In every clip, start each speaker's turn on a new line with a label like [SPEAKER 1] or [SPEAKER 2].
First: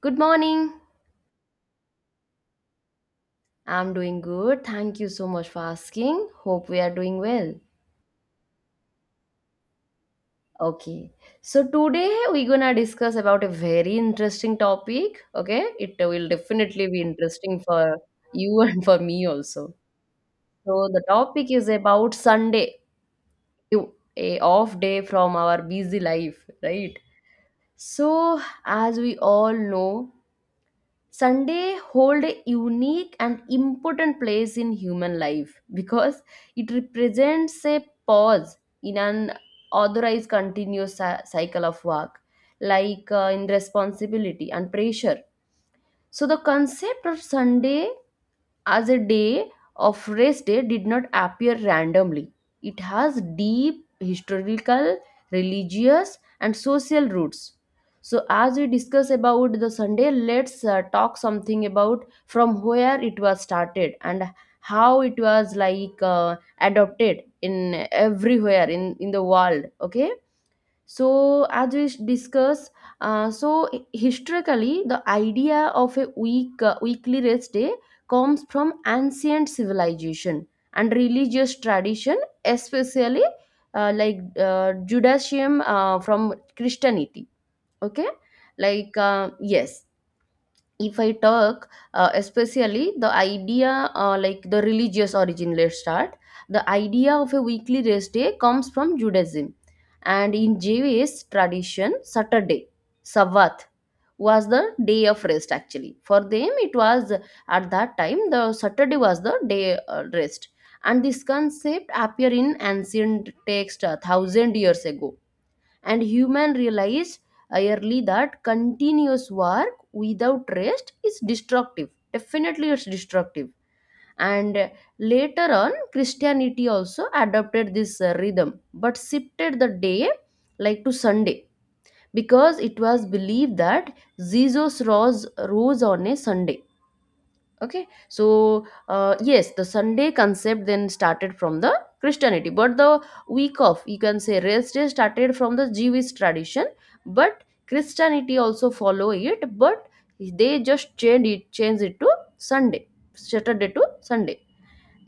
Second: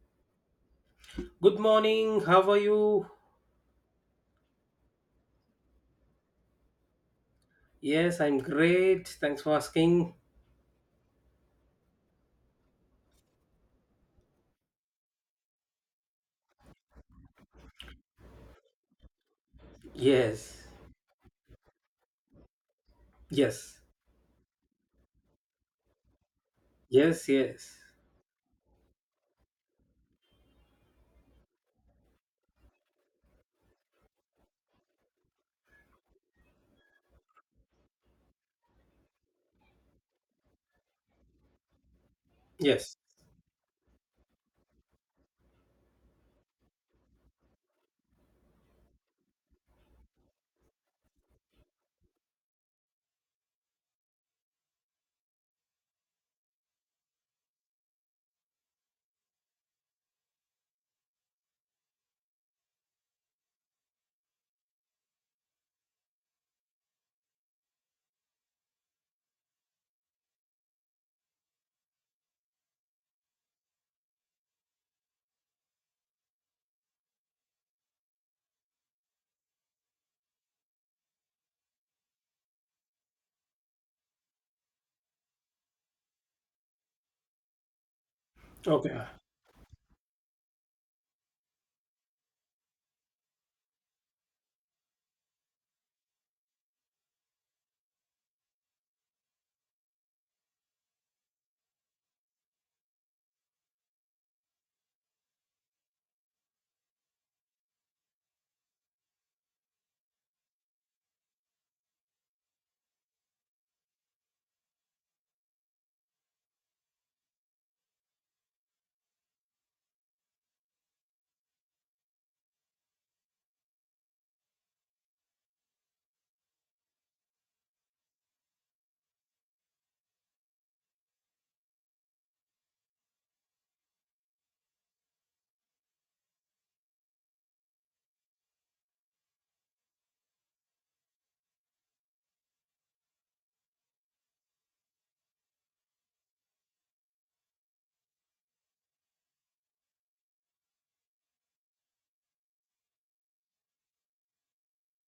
[SPEAKER 1] Good morning.
[SPEAKER 2] Good morning. How are you?
[SPEAKER 1] I'm doing good. Thank you so much for asking. Hope we are doing well.
[SPEAKER 2] Yes, I'm great. Thanks for asking.
[SPEAKER 1] Okay. So today we're going to discuss about a very interesting topic, okay? It will definitely be interesting for you and for me also.
[SPEAKER 2] Yes.
[SPEAKER 1] So the topic is about Sunday,
[SPEAKER 2] Yes.
[SPEAKER 1] a off day from our busy life, right?
[SPEAKER 2] Yes, yes.
[SPEAKER 1] So as we all know, Sunday hold a unique and important place in human life because it represents a pause in an authorized continuous cycle of work,
[SPEAKER 2] Yes.
[SPEAKER 1] like in responsibility and pressure. So the concept of Sunday as a day of rest day did not appear randomly. It has deep historical, religious, and social roots. So, as we discuss about the Sunday, let's talk something about from where it was started and how it was like adopted in everywhere in the world. Okay, so, as we discuss, so historically, the idea of a weekly rest day comes from ancient civilization and religious tradition, especially Judaism, from Christianity. Okay, like
[SPEAKER 2] Okay.
[SPEAKER 1] yes, if I talk, especially the idea, like the religious origin, let's start. The idea of a weekly rest day comes from Judaism, and in Jewish tradition Saturday, Sabbath, was the day of rest. Actually for them it was, at that time the Saturday was the day, rest, and this concept appeared in ancient text thousand years ago, and human realize early that continuous work without rest is destructive. Definitely it's destructive. And later on Christianity also adopted this rhythm but shifted the day like to Sunday, because it was believed that Jesus rose on a Sunday. Okay, so, yes, the Sunday concept then started from the Christianity, but the week off, you can say rest day, started from the Jewish tradition. But Christianity also follow it, but they just changed it to Sunday, Saturday to Sunday.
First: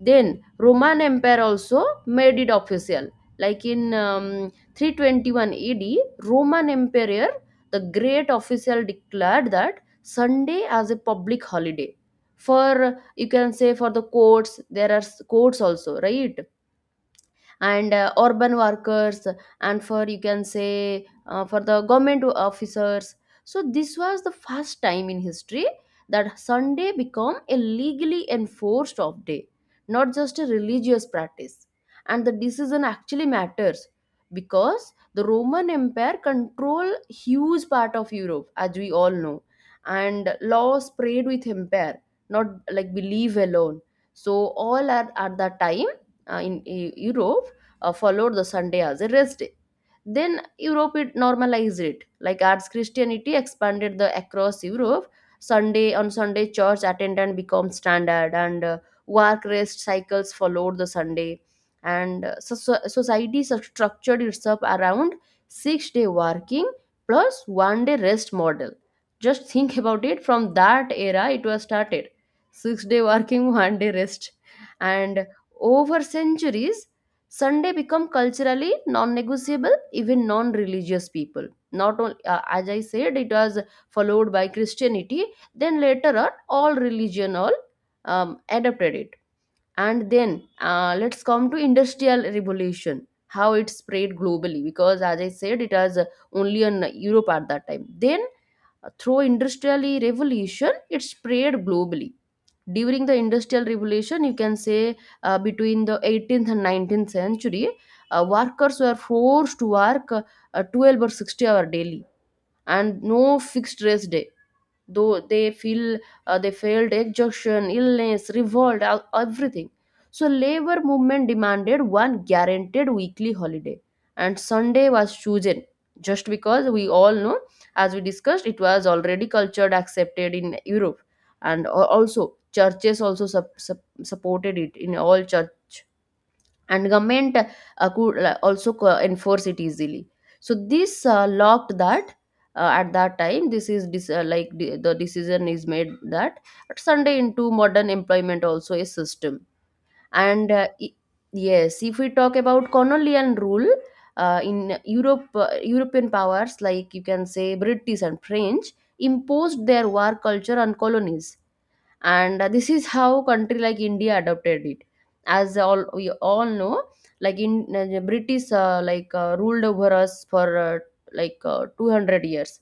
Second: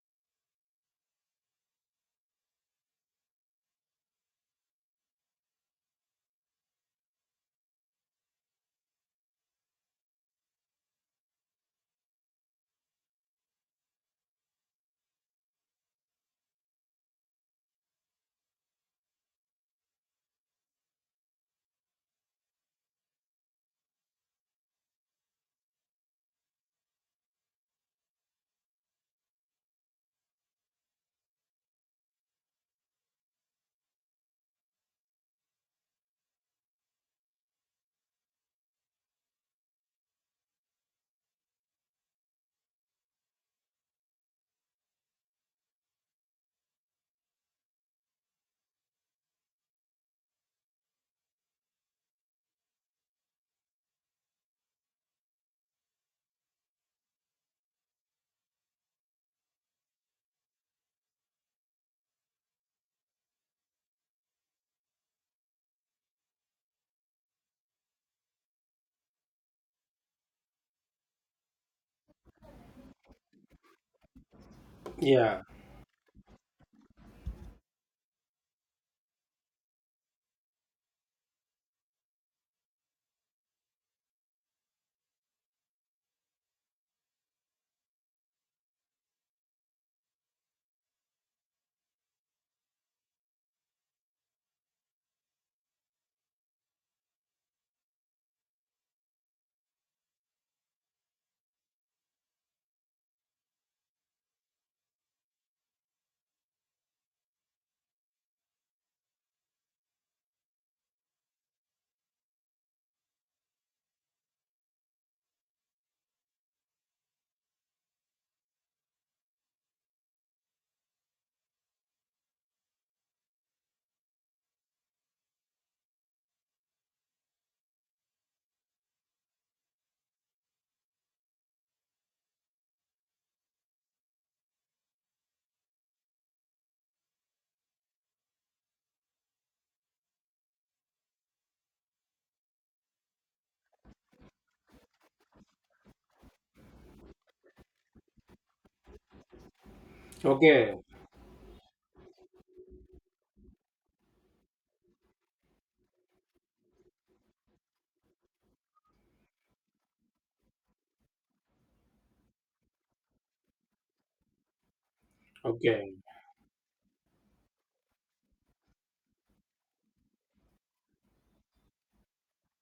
[SPEAKER 1] Then Roman Empire also made it official. Like in 321 AD, Roman Emperor the Great official declared that Sunday as a public holiday. For, you can say, for the courts, there are courts also, right? And urban workers, and for, you can say, for the government officers. So this was the first time in history that Sunday became a legally enforced off day, not just a religious practice. And the decision actually matters, because the Roman Empire controlled huge part of Europe, as we all know, and law spread with empire, not like believe alone. So all at that time, in Europe, followed the Sunday as a rest day. Then Europe it normalized it. Like as Christianity expanded the across Europe, Sunday on Sunday church attendance became standard, and work rest cycles followed the Sunday, and so society structured itself around 6 day working plus 1 day rest model. Just think about it. From that era, it was started 6 day working, 1 day rest, and
[SPEAKER 2] Yeah.
[SPEAKER 1] over centuries Sunday become culturally non-negotiable, even non-religious people. Not only, as I said, it was followed by Christianity. Then later on, all religion, all adopted it. And then let's come to industrial revolution, how it spread globally. Because as I said, it was only in Europe at that time. Then through industrial revolution, it spread globally. During the industrial revolution, you can say between the 18th and 19th century, workers were forced to work 12 or 60-hour daily and no fixed rest day. Though they feel, they felt exhaustion, illness, revolt, everything. So labor movement demanded one guaranteed weekly holiday, and Sunday was chosen, just because, we all know, as we discussed, it was already cultured accepted in Europe, and also churches also supported it in all churches, and government could also enforce it easily. So this locked that, at that time, this is the decision is made that at Sunday into modern employment also a system. And
[SPEAKER 2] Okay.
[SPEAKER 1] yes, if we talk about colonial rule, in europe European powers, like you can say British and French, imposed their war culture on colonies. And this is how country like India adopted it, as all
[SPEAKER 2] Okay.
[SPEAKER 1] we all know. Like in British ruled over us for 200 years.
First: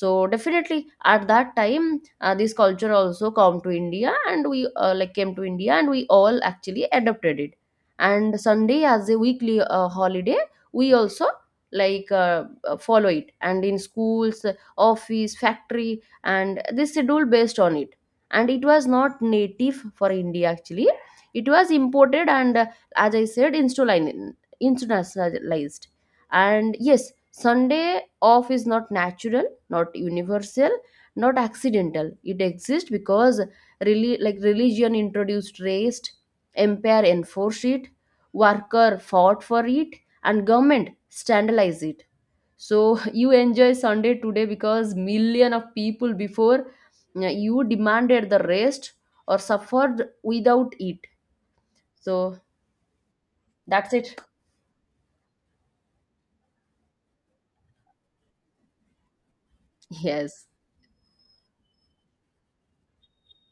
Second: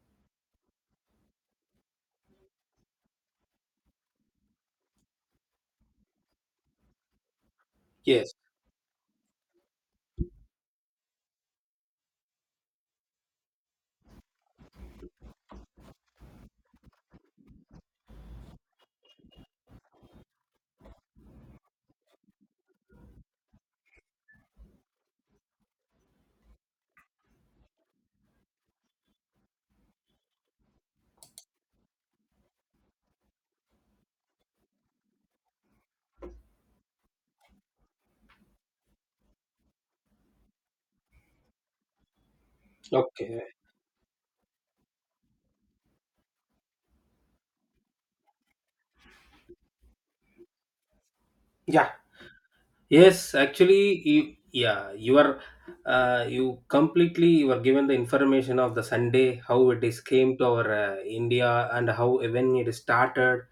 [SPEAKER 1] So definitely at that time this culture also come to India, and we like came to India, and we all actually adopted it,
[SPEAKER 2] Yes.
[SPEAKER 1] and Sunday as a weekly holiday we also, follow it, and in schools, office, factory, and this schedule based on it. And it was not native for India actually. It was imported, and as I said, internationalized. And yes, Sunday off is not natural, not universal, not accidental. It exists because, really, like religion introduced race, empire enforced it, worker fought for it, and government standardized it. So you
[SPEAKER 2] Okay.
[SPEAKER 1] enjoy Sunday today because million of people before, yeah, you demanded the rest or suffered without it.
[SPEAKER 2] Yeah.
[SPEAKER 1] So
[SPEAKER 2] Yes,
[SPEAKER 1] that's
[SPEAKER 2] actually
[SPEAKER 1] it.
[SPEAKER 2] you yeah, you are you completely you were given the information of the Sunday, how it is came to
[SPEAKER 1] Yes,
[SPEAKER 2] our India and how when it started.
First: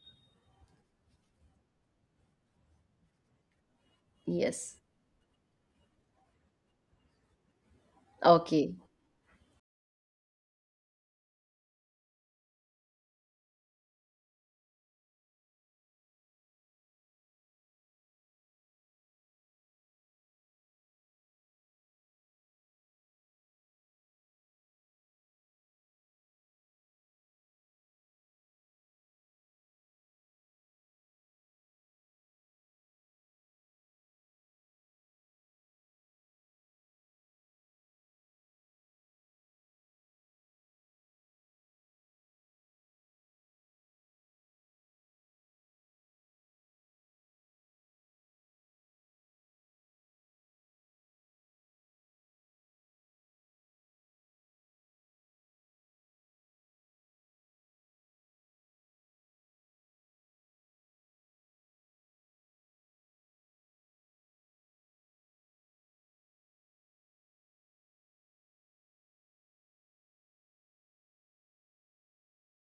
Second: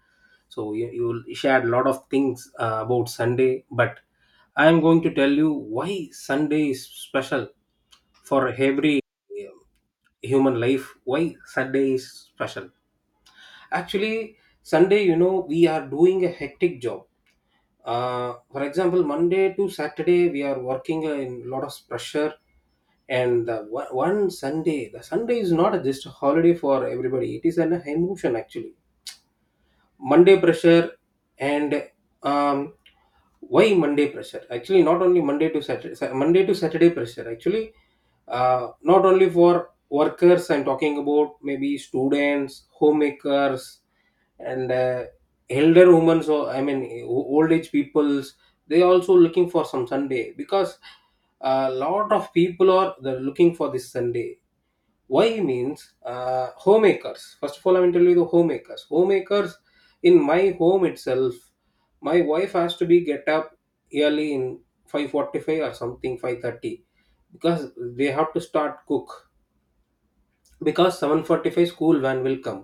[SPEAKER 2] So you shared a lot of things about Sunday, but I
[SPEAKER 1] yes,
[SPEAKER 2] am going to tell you why Sunday is special for
[SPEAKER 1] okay,
[SPEAKER 2] every human life. Why Sunday is special? Actually, Sunday, we are doing a hectic job. For example, Monday to Saturday, we are working in lot of pressure. And the one Sunday, the Sunday is not just a holiday for everybody. It is an emotion actually. Monday pressure, and um, why Monday pressure? Actually, not only Monday to Saturday, Monday to Saturday pressure. Actually, not only for workers. I'm talking about maybe students, homemakers, and elder women. So I mean, old age peoples. They also looking for some Sunday, because a lot of people are they're looking for this Sunday. Why means, homemakers, first of all I'm going tell you the homemakers. In my home itself, my wife has to be get up early in 5:45 or something 5:30, because they have to start cook, because 7:45 school van will come.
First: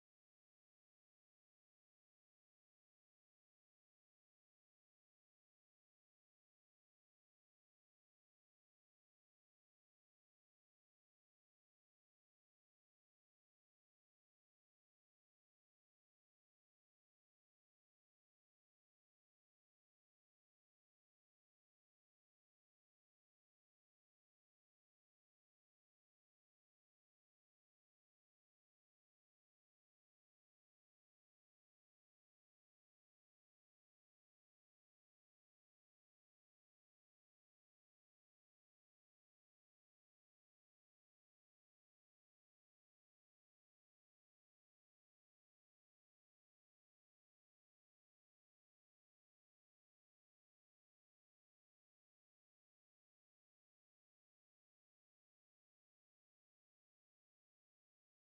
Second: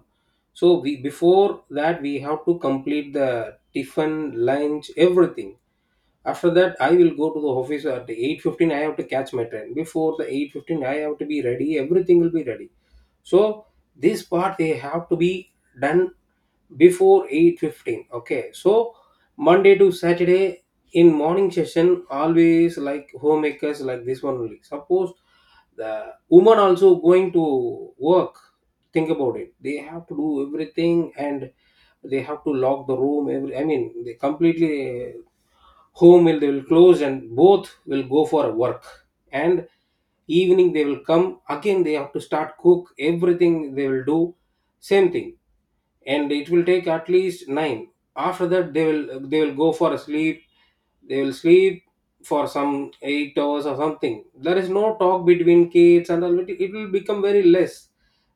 [SPEAKER 2] So we, before that we have to complete the tiffin, lunch, everything. After that I will go to the office at 8:15. I have to catch my train before the 8:15. I have to be ready, everything will be ready. So this part they have to be done before 8:15. Okay. So Monday to Saturday, in morning session always like homemakers, like this one only. Suppose the woman also going to work, think about it, they have to do everything. And they have to lock the room every, I mean they completely, home will, they will close and both will go for work. And evening they will come again, they have to start cook, everything they will do, same thing. And it will take at least 9. After that they will go for a sleep. They will sleep for some 8 hours or something. There is no talk between kids and all, it will become very less.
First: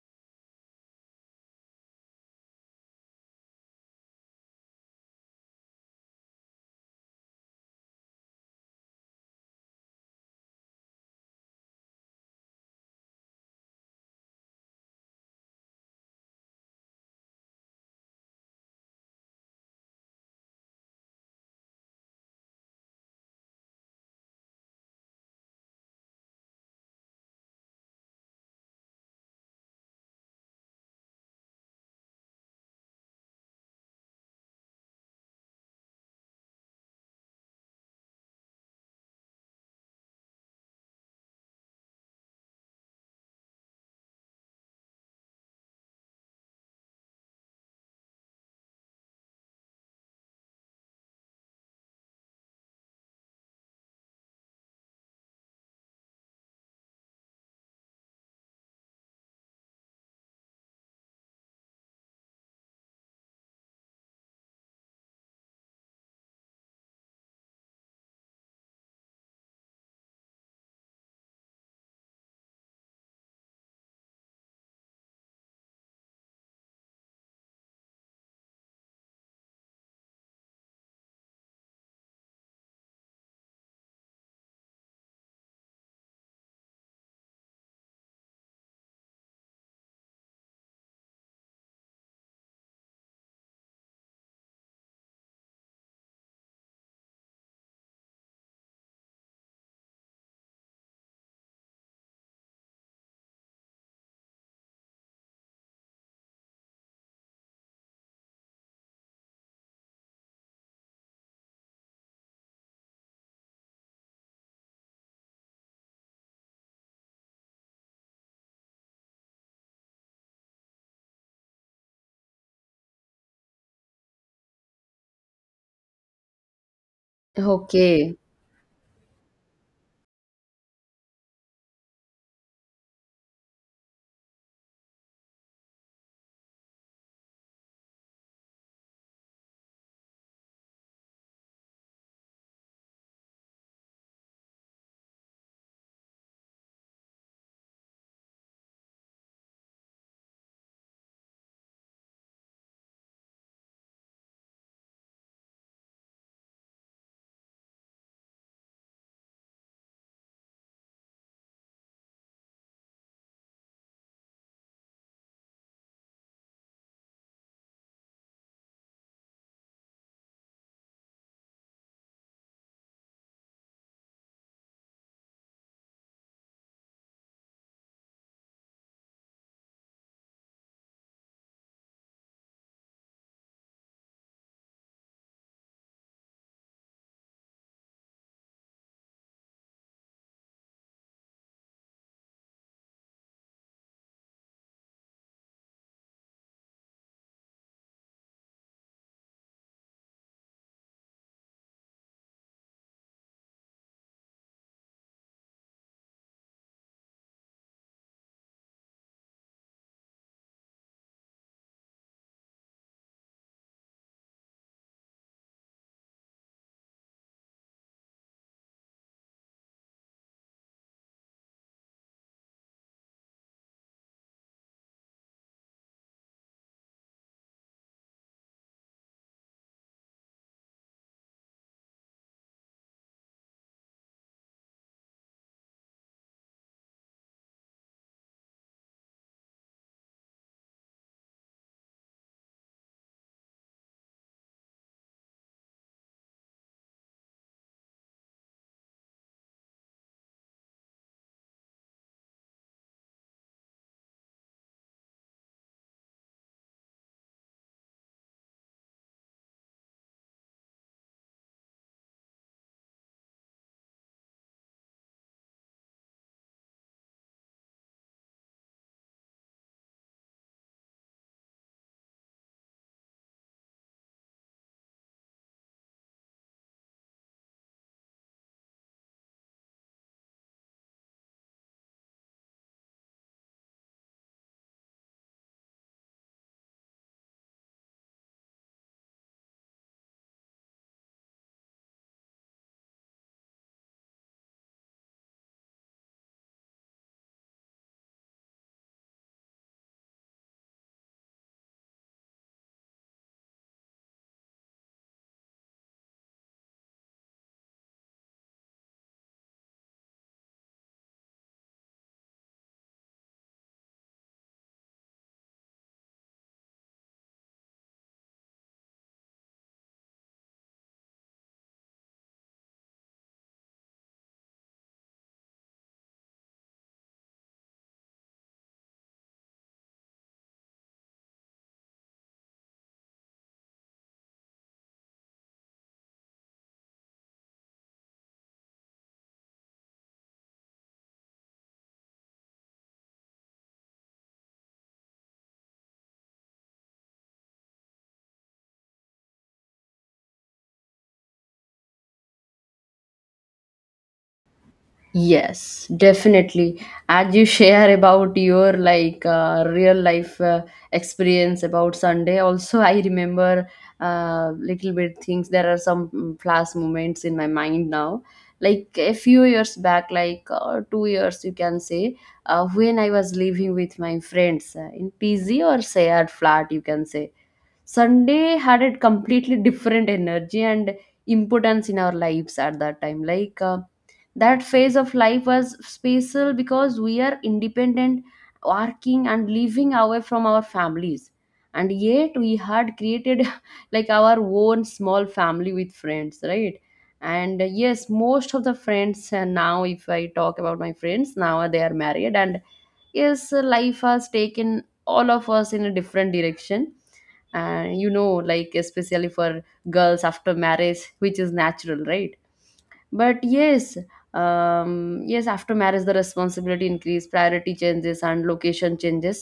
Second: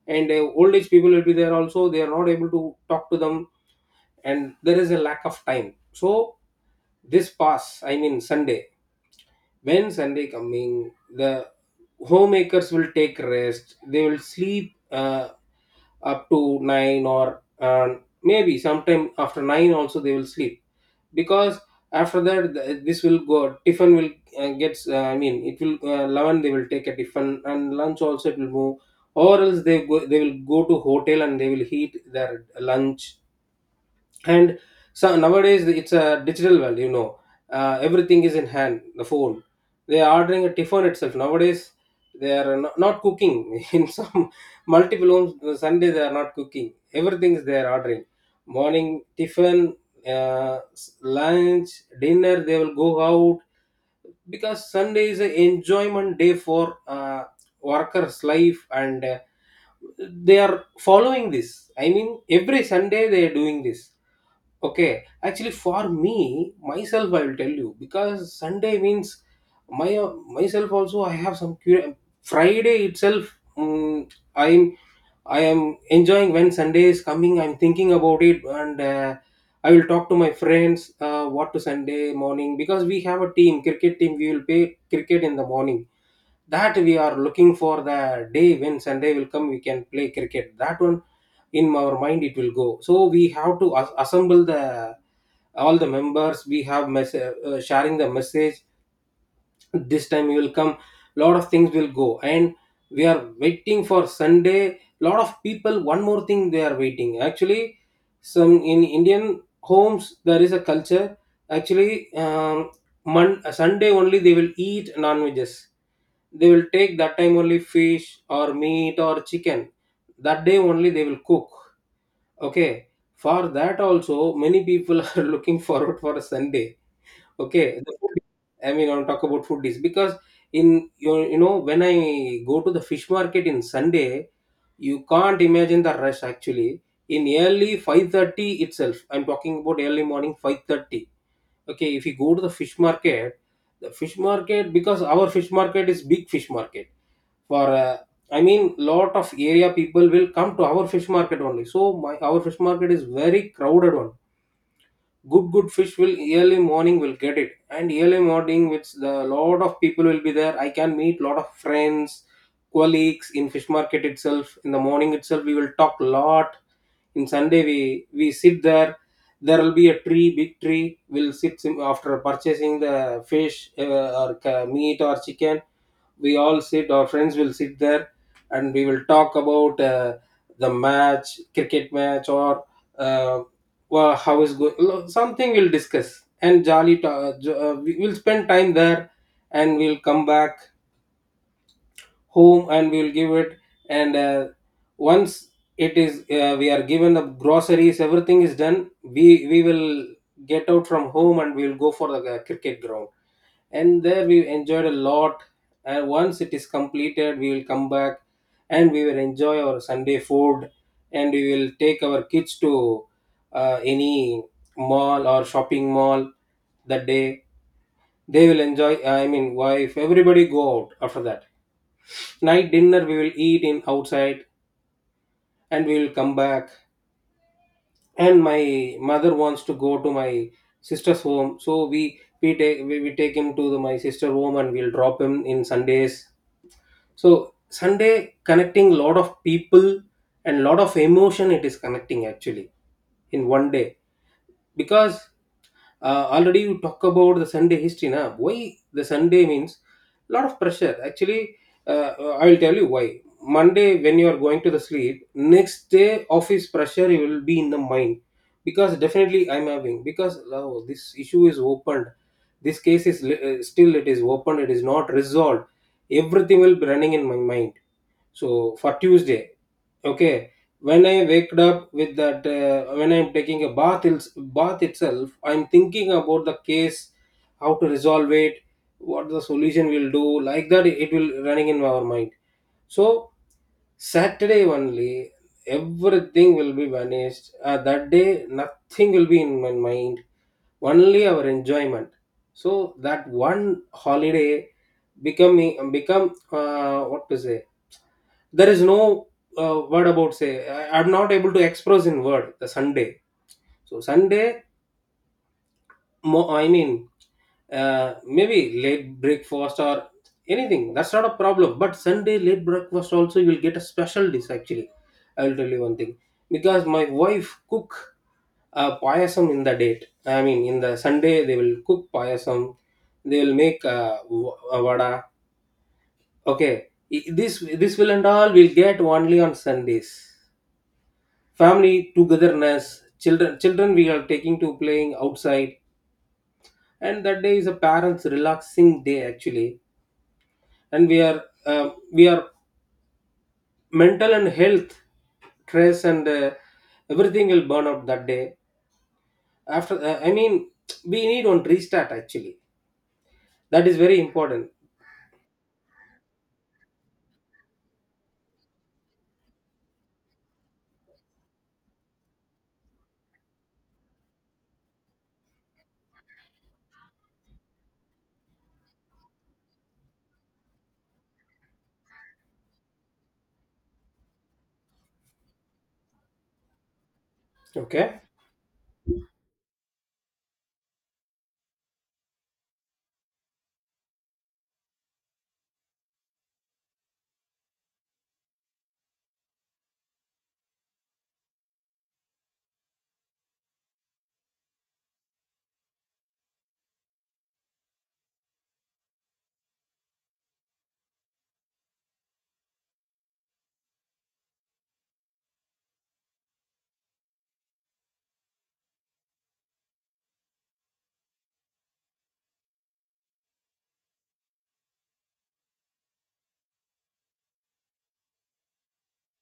[SPEAKER 2] And old age people will be there also, they are not able to talk to them. And there is a lack of time. So this pass, I mean Sunday, when Sunday coming, the homemakers will take rest, they will sleep up to 9, or maybe sometime after 9 also they will sleep. Because after that, this will go, tiffin will gets, I mean it will 11, they will take a tiffin, and lunch also it will move. Or else they go, they will go to hotel and they will heat their lunch. And so nowadays it's a digital world. Everything is in hand, the phone. They are ordering a tiffin itself nowadays, they are not cooking in some multiple homes. Sunday they are not cooking, everything is they are ordering. Morning tiffin, lunch, dinner they will go out. Because Sunday is an enjoyment day for uh, workers life. And they are following this, I mean every Sunday they are doing this. Okay, actually, for me, myself, I will tell you, because Sunday means my myself also. I have some Friday itself. mm I'm I am enjoying when Sunday is coming. I'm thinking about it, and I will talk to my friends what to Sunday morning. Because we have a team cricket team, we will play cricket in the morning. That we are looking for the day, when Sunday will come we can play cricket. That one in our mind it will go. So we have to assemble the all the members. We have sharing the message, this time you will come, lot of things will go. And we are waiting for Sunday, lot of people. One more thing they are waiting actually, some in Indian homes there is a culture actually, Sunday only they will eat non-veggies. They will take that time only fish or meat or chicken, that day only they will cook. Okay. For that also many people are looking forward for a Sunday. Okay, the food,
[SPEAKER 1] okay.
[SPEAKER 2] I mean I'll talk about foodies. Because in you know when I go to the fish market in Sunday, you can't imagine the rush actually. In early 5:30 itself, I'm talking about early morning 5:30. Okay, if you go to the fish market, the fish market, because our fish market is big fish market for, I mean lot of area people will come to our fish market only. So my our fish market is very crowded one. Good good fish will early morning will get it. And early morning which the lot of people will be there, I can meet lot of friends, colleagues in fish market itself. In the morning itself we will talk lot. In Sunday we sit there. There will be a tree, big tree. We'll sit, after purchasing the fish, or meat or chicken, we all sit, our friends will sit there. And we will talk about the match, cricket match, or uh, well, how is going, something we'll discuss, and jolly we'll spend time there. And we'll come back home and we'll give it. And once it is, we are given the groceries, everything is done, we we will get out from home and we'll go for the cricket ground. And there we enjoyed a lot. And once it is completed we will come back, and we will enjoy our Sunday food. And we will take our kids to any mall or shopping mall that day. They will enjoy, I mean wife, everybody go out after that. Night dinner we will eat in outside, and we will come back. And my mother wants to go to my sister's home, so we take him to my sister's home, and we'll drop him in Sundays. So Sunday connecting lot of people, and lot of emotion it is connecting actually in one day. Because already you talk about the Sunday history. Now, why the Sunday means lot of pressure actually. Uh, I will tell you why. Monday when you are going to the sleep, next day office pressure you will be in the mind, because definitely I'm having, because oh, this issue is opened, this case is still it is open, it is not resolved. Everything will be running in my mind. So for Tuesday, okay, when I waked up with that, when I'm taking a bath, bath itself, I'm thinking about the case, how to resolve it, what the solution will do, like that. It will running in our mind. So Saturday only, everything will be vanished. That day, nothing will be in my mind, only our enjoyment. So that one holiday becoming become, what to say, there is no word about say, I'm not able to express in word the Sunday. So Sunday I mean, maybe late breakfast or anything, that's not a problem. But Sunday late breakfast also you will get a special dish actually. I will tell you one thing, because my wife cook payasam in the date. I mean, in the Sunday they will cook payasam. They will make vada. Okay, this will and all will get only on Sundays. Family togetherness, children, we are taking to playing outside, and that day is a parents relaxing day actually. And we are we are mental and health stress, and everything will burn out that day. After, I mean we need one restart actually, that is very important.
[SPEAKER 1] Yes, definitely. As you share about your like real life experience about Sunday, also I remember little bit things. There are some flash moments in my mind now. Like a few years back, like 2 years, you can say, when I was living with my friends in PZ or shared flat, you can say.
[SPEAKER 2] Okay.
[SPEAKER 1] Sunday had a completely different energy and importance in our lives at that time. Like that phase of life was special because we are independent, working, and living away from our families. And yet we had created like our own small family with friends, right? And yes, most of the friends, now, if I talk about my friends, now they are married, and yes, life has taken all of us in a different direction. And you know, like, especially for girls after marriage, which is natural, right? But yes, yes, after marriage the responsibility increase, priority changes, and location changes.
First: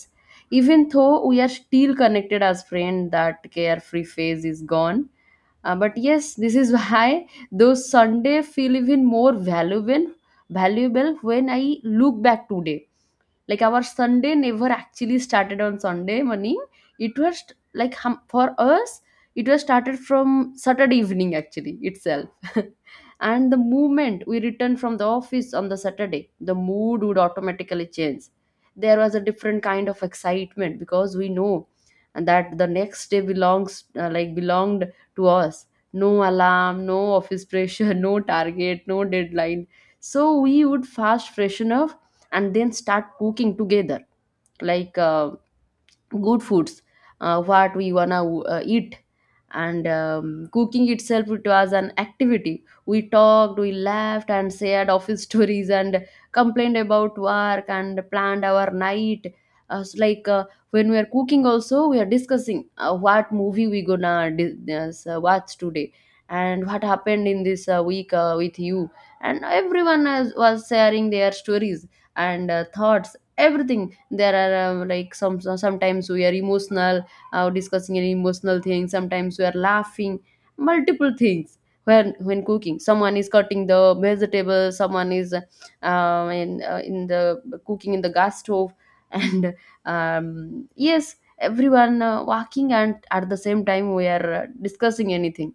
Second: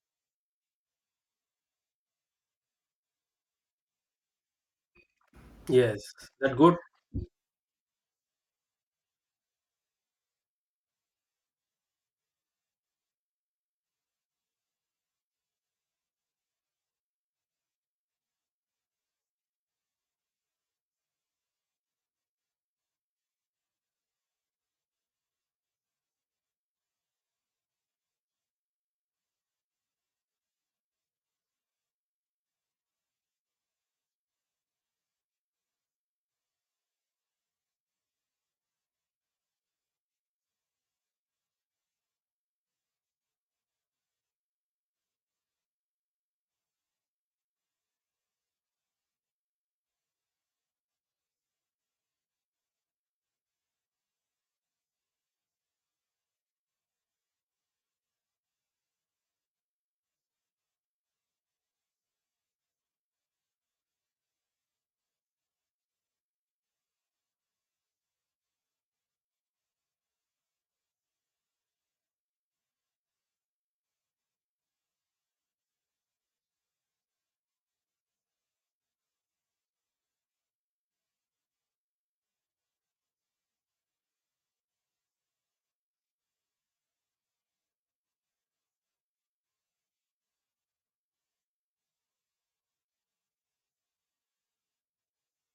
[SPEAKER 1] Even though we are still connected as friend, that carefree phase is gone. But
[SPEAKER 2] Yes,
[SPEAKER 1] yes, this
[SPEAKER 2] that
[SPEAKER 1] is
[SPEAKER 2] good.
[SPEAKER 1] why those Sunday feel even more valuable when I look back today. Like our Sunday never actually started on Sunday morning. It was like, for us, it was started from Saturday evening actually itself. And the moment we returned from the office on the Saturday, the mood would automatically change. There was a different kind of excitement, because we know that the next day belongs, belonged to us. No alarm, no office pressure, no target, no deadline. So we would fast freshen up and then start cooking together, like good foods, what we wanna eat. And cooking itself, it was an activity. We talked, we laughed, and shared office stories, and complained about work, and planned our night. uh, so like uh, when we are cooking also, we are discussing what movie we gonna watch today, and what happened in this week with you. And everyone was sharing their stories and thoughts, everything. There are, some, sometimes we are emotional, discussing an emotional thing, sometimes we are laughing, multiple things. When cooking, someone is cutting the vegetable, someone is in the cooking in the gas stove. And yes, everyone walking, and at the same time we are discussing anything.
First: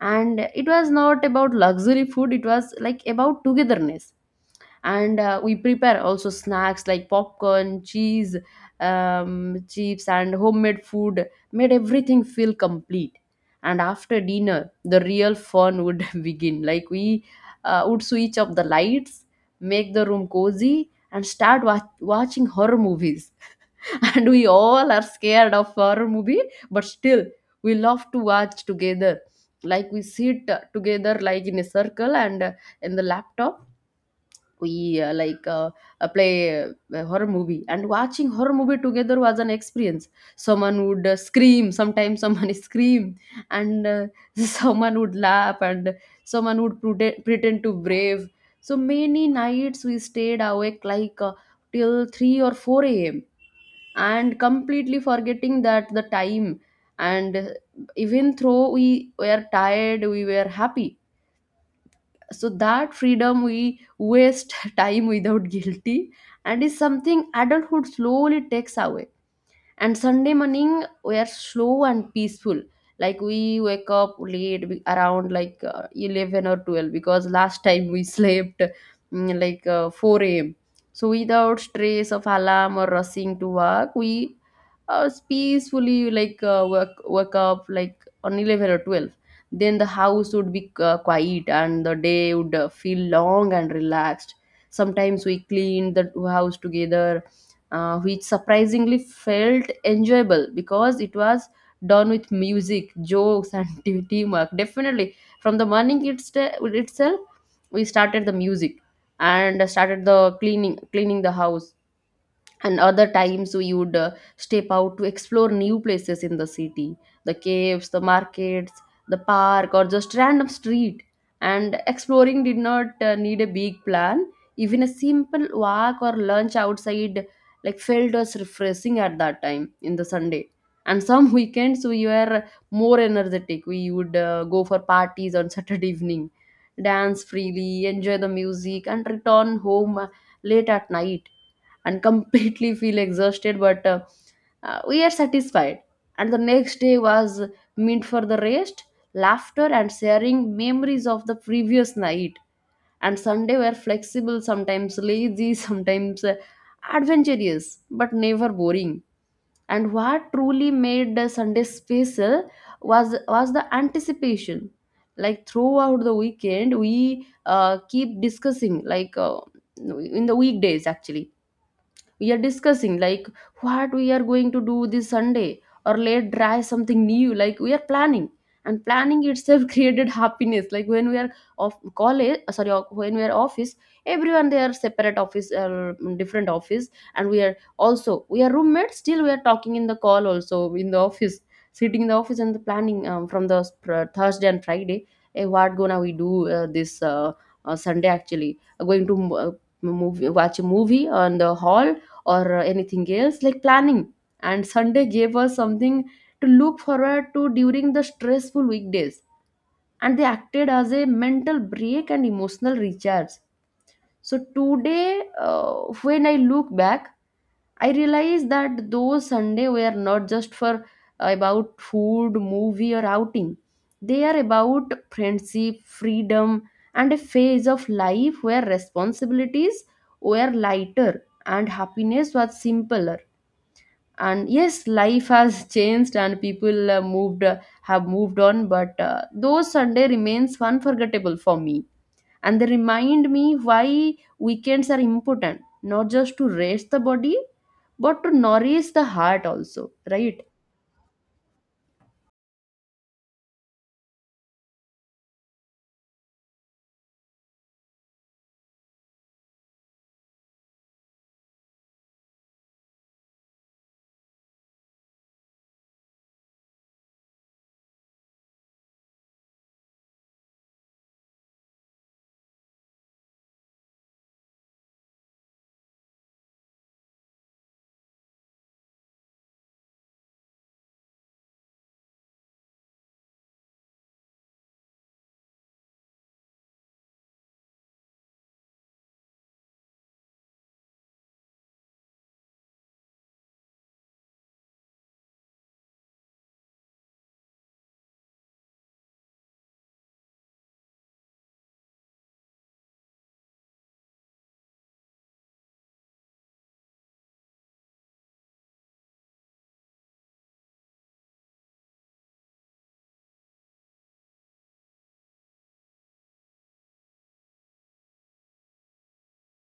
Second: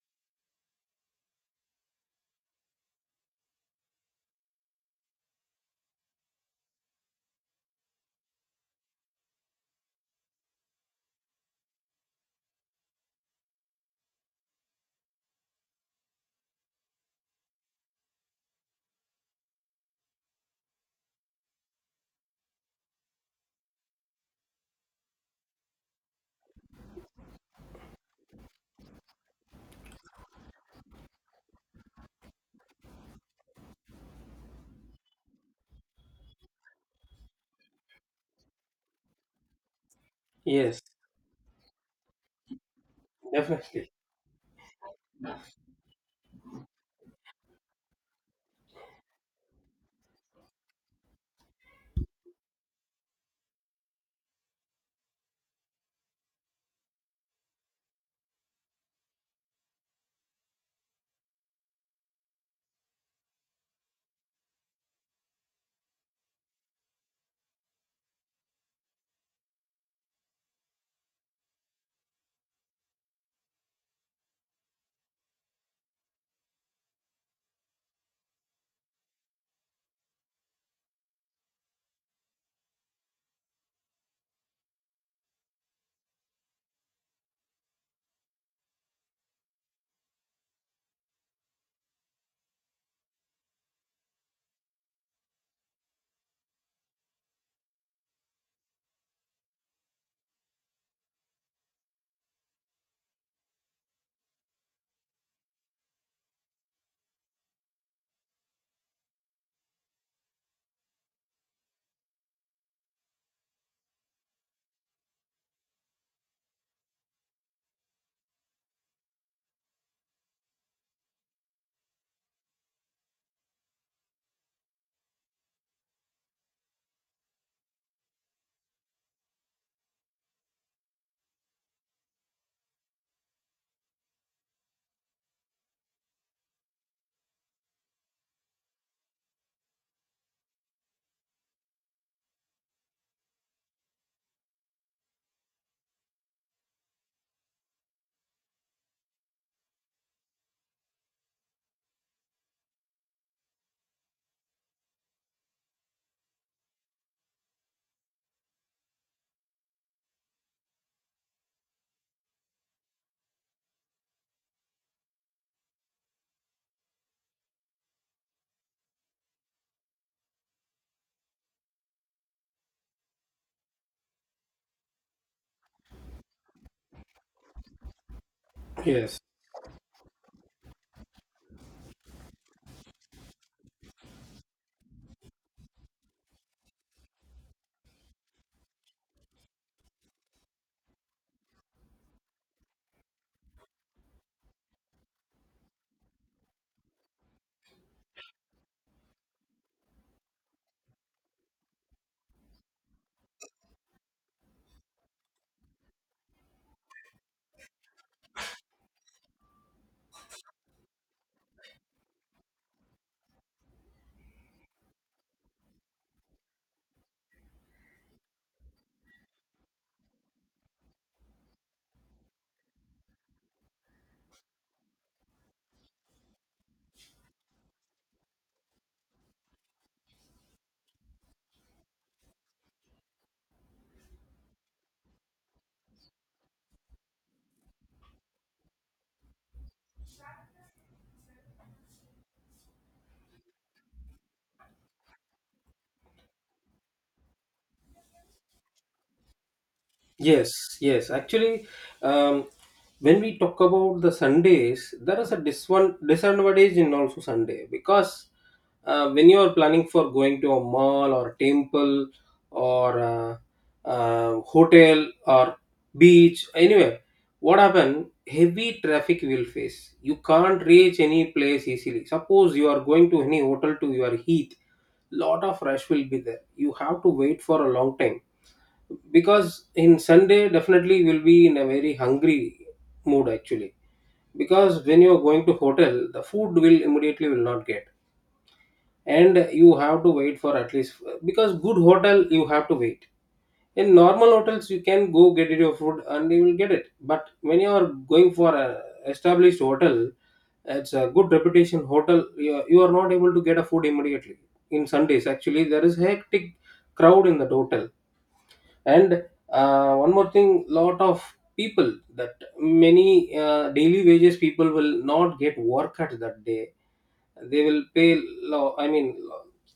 [SPEAKER 1] And it was not about luxury food, it was like about togetherness. And we prepare also snacks like popcorn, cheese, chips, and homemade food made everything feel complete. And after dinner the real fun would begin. Like we would switch up the lights, make the room cozy, and start watching horror movies. And we all are scared of horror movie, but still we love to watch together. Like we sit together like in a circle, and in the laptop we, play, a horror movie. And watching horror movie together was an experience. Someone
[SPEAKER 2] Yes,
[SPEAKER 1] would scream, sometimes someone scream, and
[SPEAKER 2] definitely.
[SPEAKER 1] someone would laugh, and someone would pretend to brave. So many nights we stayed awake, like till 3 or 4 a.m., and completely forgetting that the time. And even though we were tired, we were happy. So that freedom we waste time without guilty, and is something adulthood slowly takes away. And Sunday morning we are slow and peaceful. Like we wake up late, around like 11 or 12, because last time we slept like 4 a.m. So without stress of alarm or rushing to work, we Peacefully, like wake up like on 11 or 12. Then the house would be quiet and the day would feel long and relaxed. Sometimes we clean the house together, which surprisingly felt enjoyable because it was done with music, jokes, and teamwork. Definitely, from the morning it's itself, we started the music and started the cleaning the house. And other times we would step out to explore new places in the city, the caves, the markets, the park, or just random street. And exploring did not need a big plan. Even a simple walk or lunch outside like felt us refreshing at that time in the Sunday. And some weekends we were more energetic. We would go for parties on Saturday evening, dance freely, enjoy the music, and return home late at night and completely feel exhausted, but we are satisfied. And the next day was meant for the rest, laughter, and sharing memories of the previous night. And Sunday were flexible, sometimes lazy, sometimes adventurous, but never boring. And what truly made Sunday special was the anticipation. Like throughout the weekend we keep discussing like in the weekdays actually we are discussing like what we are going to do this Sunday, or let's try something new, like we are planning. And
[SPEAKER 2] Yes.
[SPEAKER 1] planning itself created happiness. Like when we are of college, sorry, when we are office, everyone, they are separate office, different office, and we are also, we are roommates, still we are talking in the call also in the office. Sitting in the office and the planning from the Thursday and Friday: hey, what gonna we do this Sunday? Actually going to movie, watch a movie on the hall, or anything else, like planning. And Sunday gave us something to look forward to during the stressful weekdays, and they acted as a mental break and emotional recharge. So today, when I look back, I realize that those Sunday were not just for about food, movie, or outing. They are about friendship, freedom, and a phase of life where responsibilities were lighter and happiness was simpler. And yes, life has changed and people moved have moved on, but those Sunday remains unforgettable for me. And they remind me why weekends are important, not just to rest the body but to nourish the heart also, right?
[SPEAKER 2] Yes, yes. Actually, um, when we talk about the Sundays, there is a dis one disadvantage in also Sunday. Because when you are planning for going to a mall or temple, or hotel or beach anywhere, what happen? Heavy traffic will face, you can't reach any place easily. Suppose you are going to any hotel to your heath, lot of rush will be there. You have to wait for a long time because in Sunday definitely will be in a very hungry mood actually, because when you're going to hotel the food will immediately will not get, and you have to wait for at least, because good hotel you have to wait. In normal hotels you can go get your food and you will get it, but when you are going for a established hotel, it's a good reputation hotel, you are not able to get a food immediately. In Sundays actually there is hectic crowd in the hotel. And one more thing, lot of people, that many daily wages people will not get work at that day. They will pay low, I mean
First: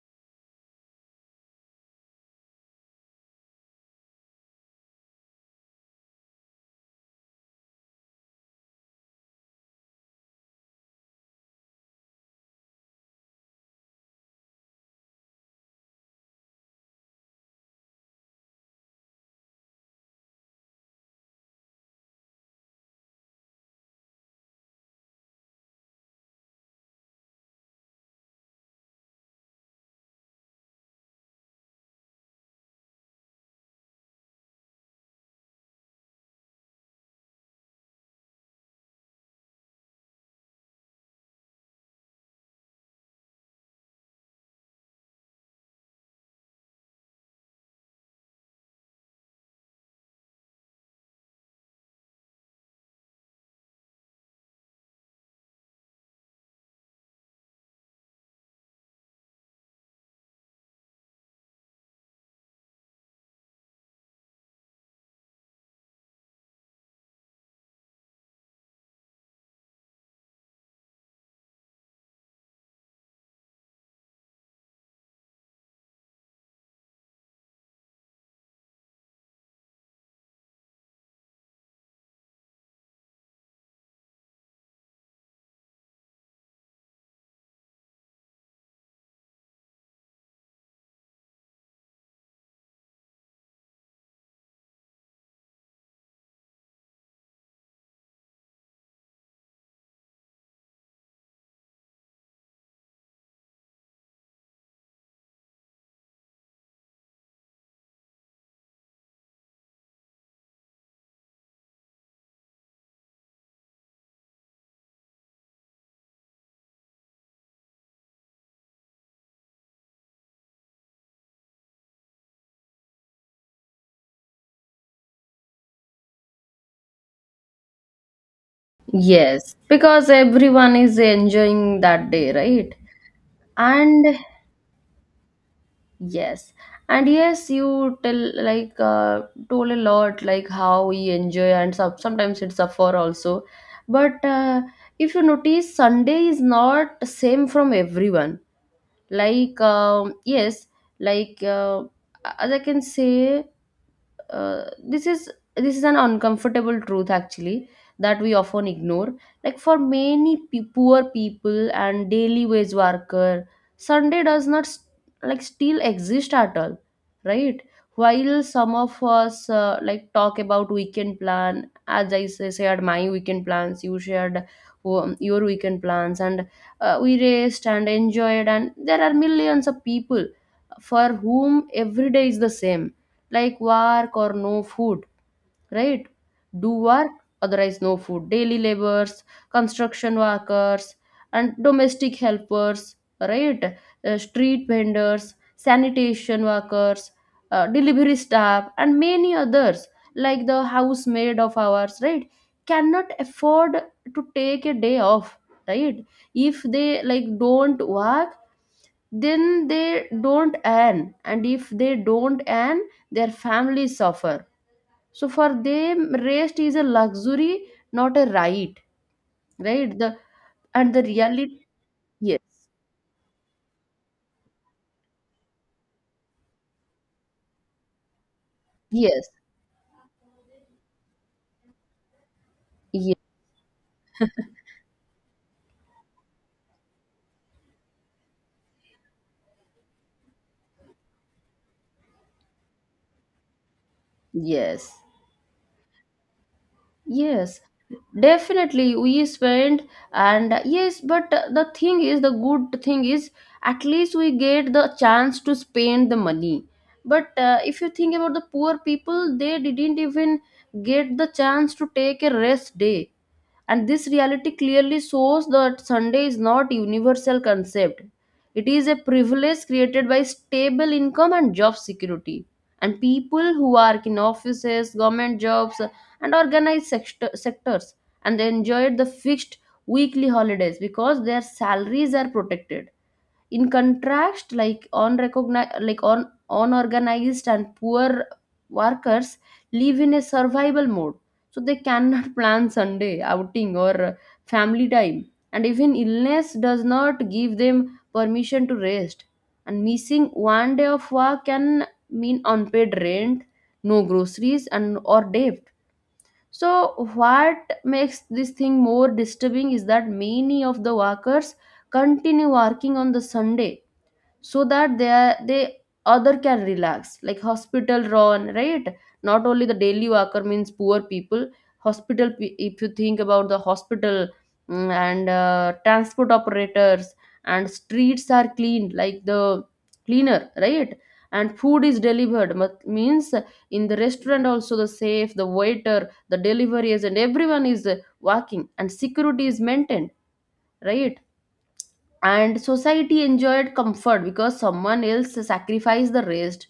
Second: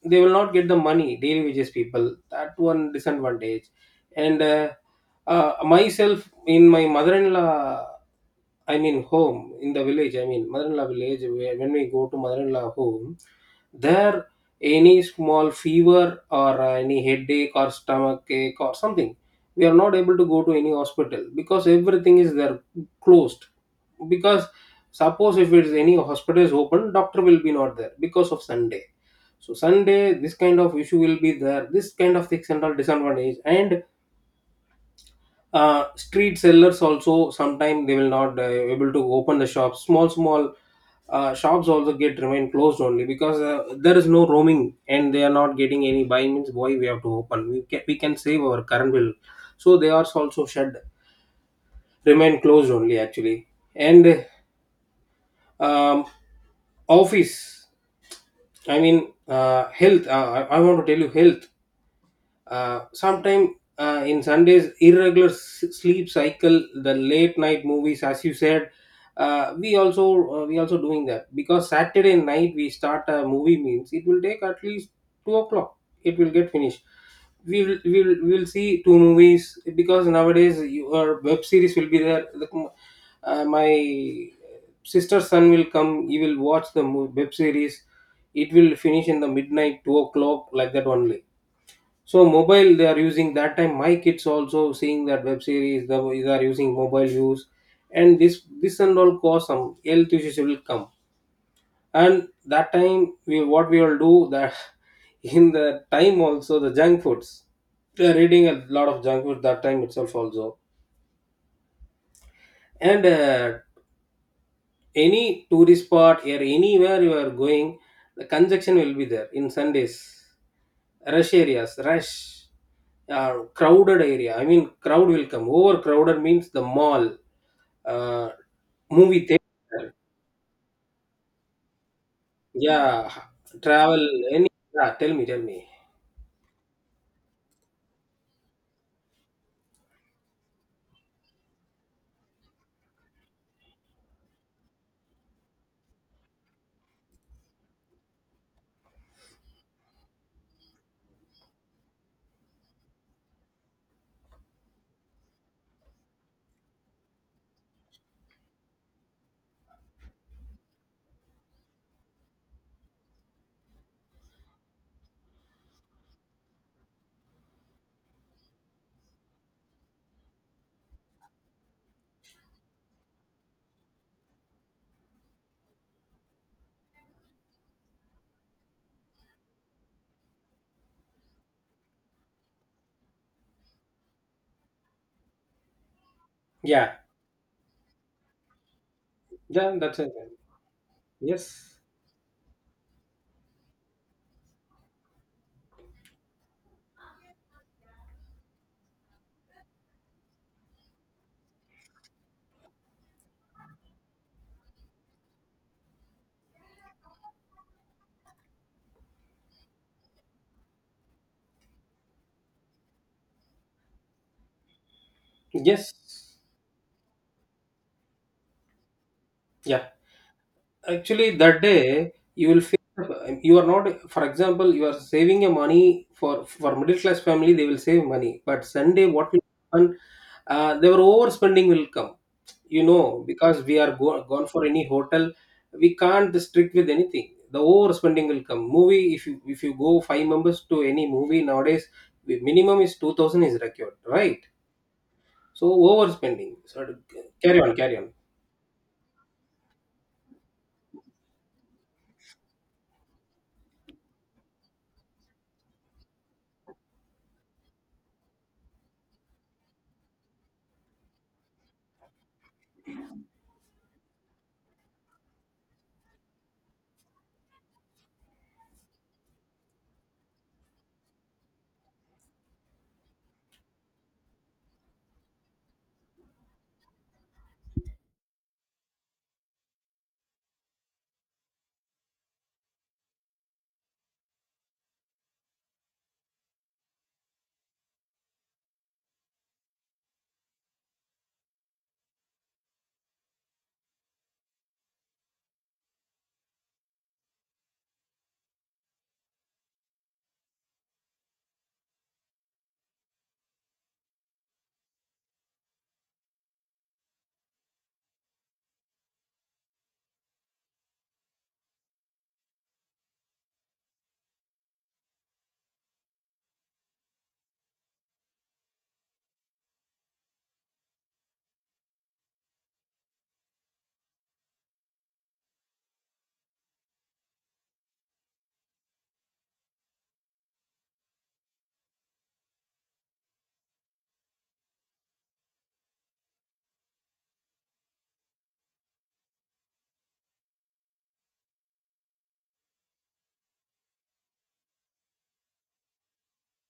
[SPEAKER 2] they will not get the money, daily wages people, that one disadvantage. And Myself in my mother-in-law, I mean home in the village. I mean mother-in-law village. Where, when we go to mother-in-law home, there any small fever or any headache or stomach ache or something, we are not able to go to any hospital because everything is there closed. Because suppose if it's any hospital is open, doctor will be not there because of Sunday. So Sunday, this kind of issue will be there. This kind of things and all disadvantage. And Street sellers also sometimes they will not able to open the shops, small small shops also get remain closed only, because there is no roaming and they are not getting any buying, means why we have to open, we can save our current bill, so they are also shut, remain closed only actually. And um, Office, I mean health, I want to tell you health. Sometime in Sundays, irregular sleep cycle, the late night movies, as you said, uh, we also we also doing that, because Saturday night we start a movie means it will take at least 2 o'clock. It will get finished. We will see two movies, because nowadays your web series will be there. My sister's son will come. He will watch the web series. It will finish in the midnight 2 o'clock like that only. So mobile they are using that time. My kids also seeing that web series. They are using mobile use, and this and all cause some health issues will come. And that time we what we will do that in the time also the junk foods. They are eating a lot of junk food that time itself also. And any tourist spot or anywhere you are going, the congestion will be there in Sundays. Rush areas, rush, crowded area. I mean, crowd will come. Overcrowded means the mall, uh, movie
[SPEAKER 1] Yes,
[SPEAKER 2] theater.
[SPEAKER 1] because everyone is enjoying that day, right?
[SPEAKER 2] Yeah, travel.
[SPEAKER 1] And
[SPEAKER 2] Any? Yeah, tell me, tell me.
[SPEAKER 1] yes, and yes, you tell like told a lot like how we enjoy and sometimes it's suffer also. But if you notice, Sunday is not same from everyone. Like, um, yes, like as I can say, uh, this is this is an uncomfortable truth actually that we often ignore. Like for many poor people and daily wage worker, Sunday does not s like still exist at all, right? While some of us like talk about weekend plan, as I say, shared my weekend plans, you shared your weekend plans, and we raced and enjoyed, and there are millions of people for whom every day is the same. Like work or no food, right? Do
[SPEAKER 2] Yeah,
[SPEAKER 1] work, otherwise no food. Daily laborers,
[SPEAKER 2] yeah, that's it.
[SPEAKER 1] construction workers, and
[SPEAKER 2] Yes,
[SPEAKER 1] domestic helpers, right? Street vendors, sanitation workers, delivery staff, and many others, like the housemaid of ours, right? Cannot afford to take a day off, right? If they like don't work, then they don't earn, and if they don't earn, their families suffer. So for
[SPEAKER 2] yes,
[SPEAKER 1] them, rest is a luxury, not a right,
[SPEAKER 2] yeah.
[SPEAKER 1] right? The and the
[SPEAKER 2] Actually,
[SPEAKER 1] reality,
[SPEAKER 2] that day
[SPEAKER 1] yes,
[SPEAKER 2] you will feel you are not. For example, you are saving your money, for middle class family. They will save money, but Sunday
[SPEAKER 1] yes,
[SPEAKER 2] what will happen? Their overspending will come. You know,
[SPEAKER 1] yes,
[SPEAKER 2] because we are gone for any hotel, we can't strict with anything, the overspending will come. Movie, if you go five members to any movie nowadays, the minimum is 2,000 is required, right?
[SPEAKER 1] yes,
[SPEAKER 2] So overspending, so
[SPEAKER 1] yes,
[SPEAKER 2] carry on, carry on.
[SPEAKER 1] definitely we spend, and yes, but the thing is, the good thing is at least we get the chance to spend the money. But if you think about the poor people, they didn't even get the chance to take a rest day. And this reality clearly shows that Sunday is not universal concept. It is a privilege created by stable income and job security. And people who work in offices, government jobs, and organized sectors, and they enjoyed the fixed weekly holidays because their salaries are protected. In contrast, like unrecognized, like unorganized and poor workers live in a survival mode, so they cannot plan Sunday outing or family time. And even illness does not give them permission to rest, and missing one day of work can mean unpaid rent, no groceries, and or debt. So what makes this thing more disturbing is that many of the workers continue working on the Sunday so that they other can relax, like hospital run, right? Not only the daily worker means poor people, hospital, if you think about the hospital, mm, and transport operators, and streets are cleaned like the cleaner, right? And food is delivered, means in the restaurant also, the safe, the waiter, the delivery agent, everyone is working, and security is maintained, right? And society enjoyed comfort because someone else sacrificed the rest.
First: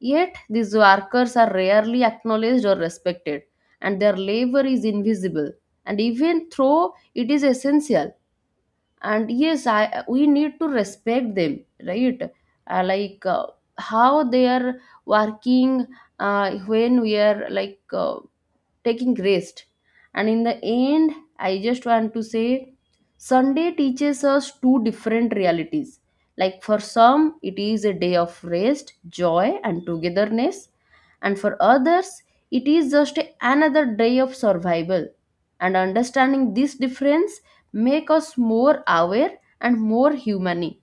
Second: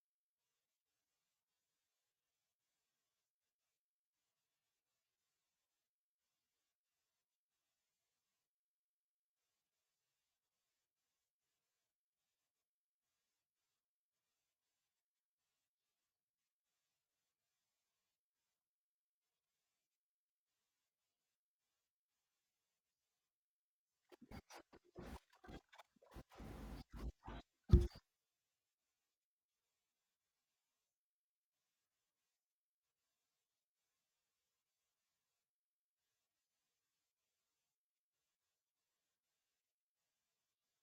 [SPEAKER 1] Yet these workers are rarely acknowledged or respected, and their labor is invisible. And even though it is essential, and yes, I, we need to respect them, right? Like how they are working when we are like taking rest. And in the end, I just want to say Sunday teaches us two different realities. Like for some, it is a day of rest, joy, and togetherness. And for others, it is just another day of survival. And understanding this difference make us more aware and more humane.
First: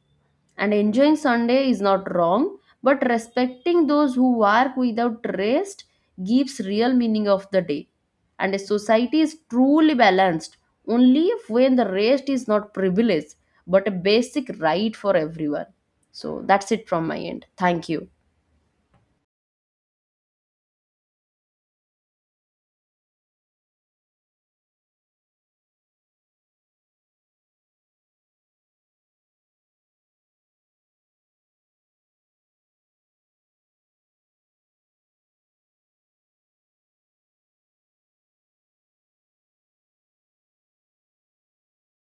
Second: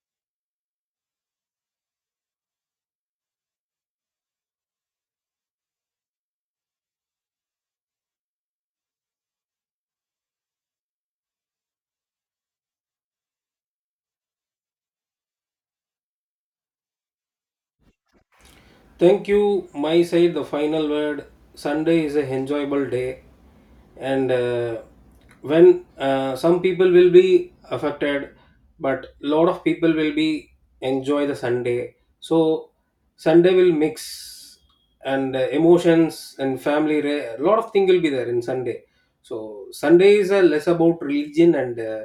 [SPEAKER 1] And enjoying Sunday is not wrong, but respecting those who work without rest gives real meaning of the day. And a society is truly balanced only when the rest is not privilege but a basic right for everyone. So that's it from my end. Thank you.
[SPEAKER 2] Thank you. My side, the final word. Sunday is a enjoyable day, and when some people will be affected, but lot of people will be enjoy the Sunday. So Sunday will mix and emotions and family. A lot of thing will be there in Sunday. So Sunday is less about religion and uh,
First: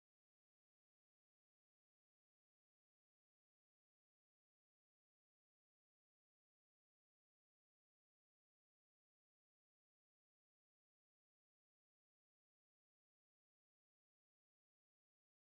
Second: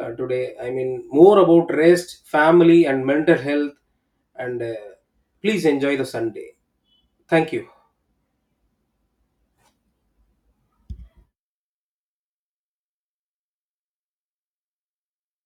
[SPEAKER 2] uh, today, I mean more about rest, family, and mental health. And please enjoy the Sunday. Thank you.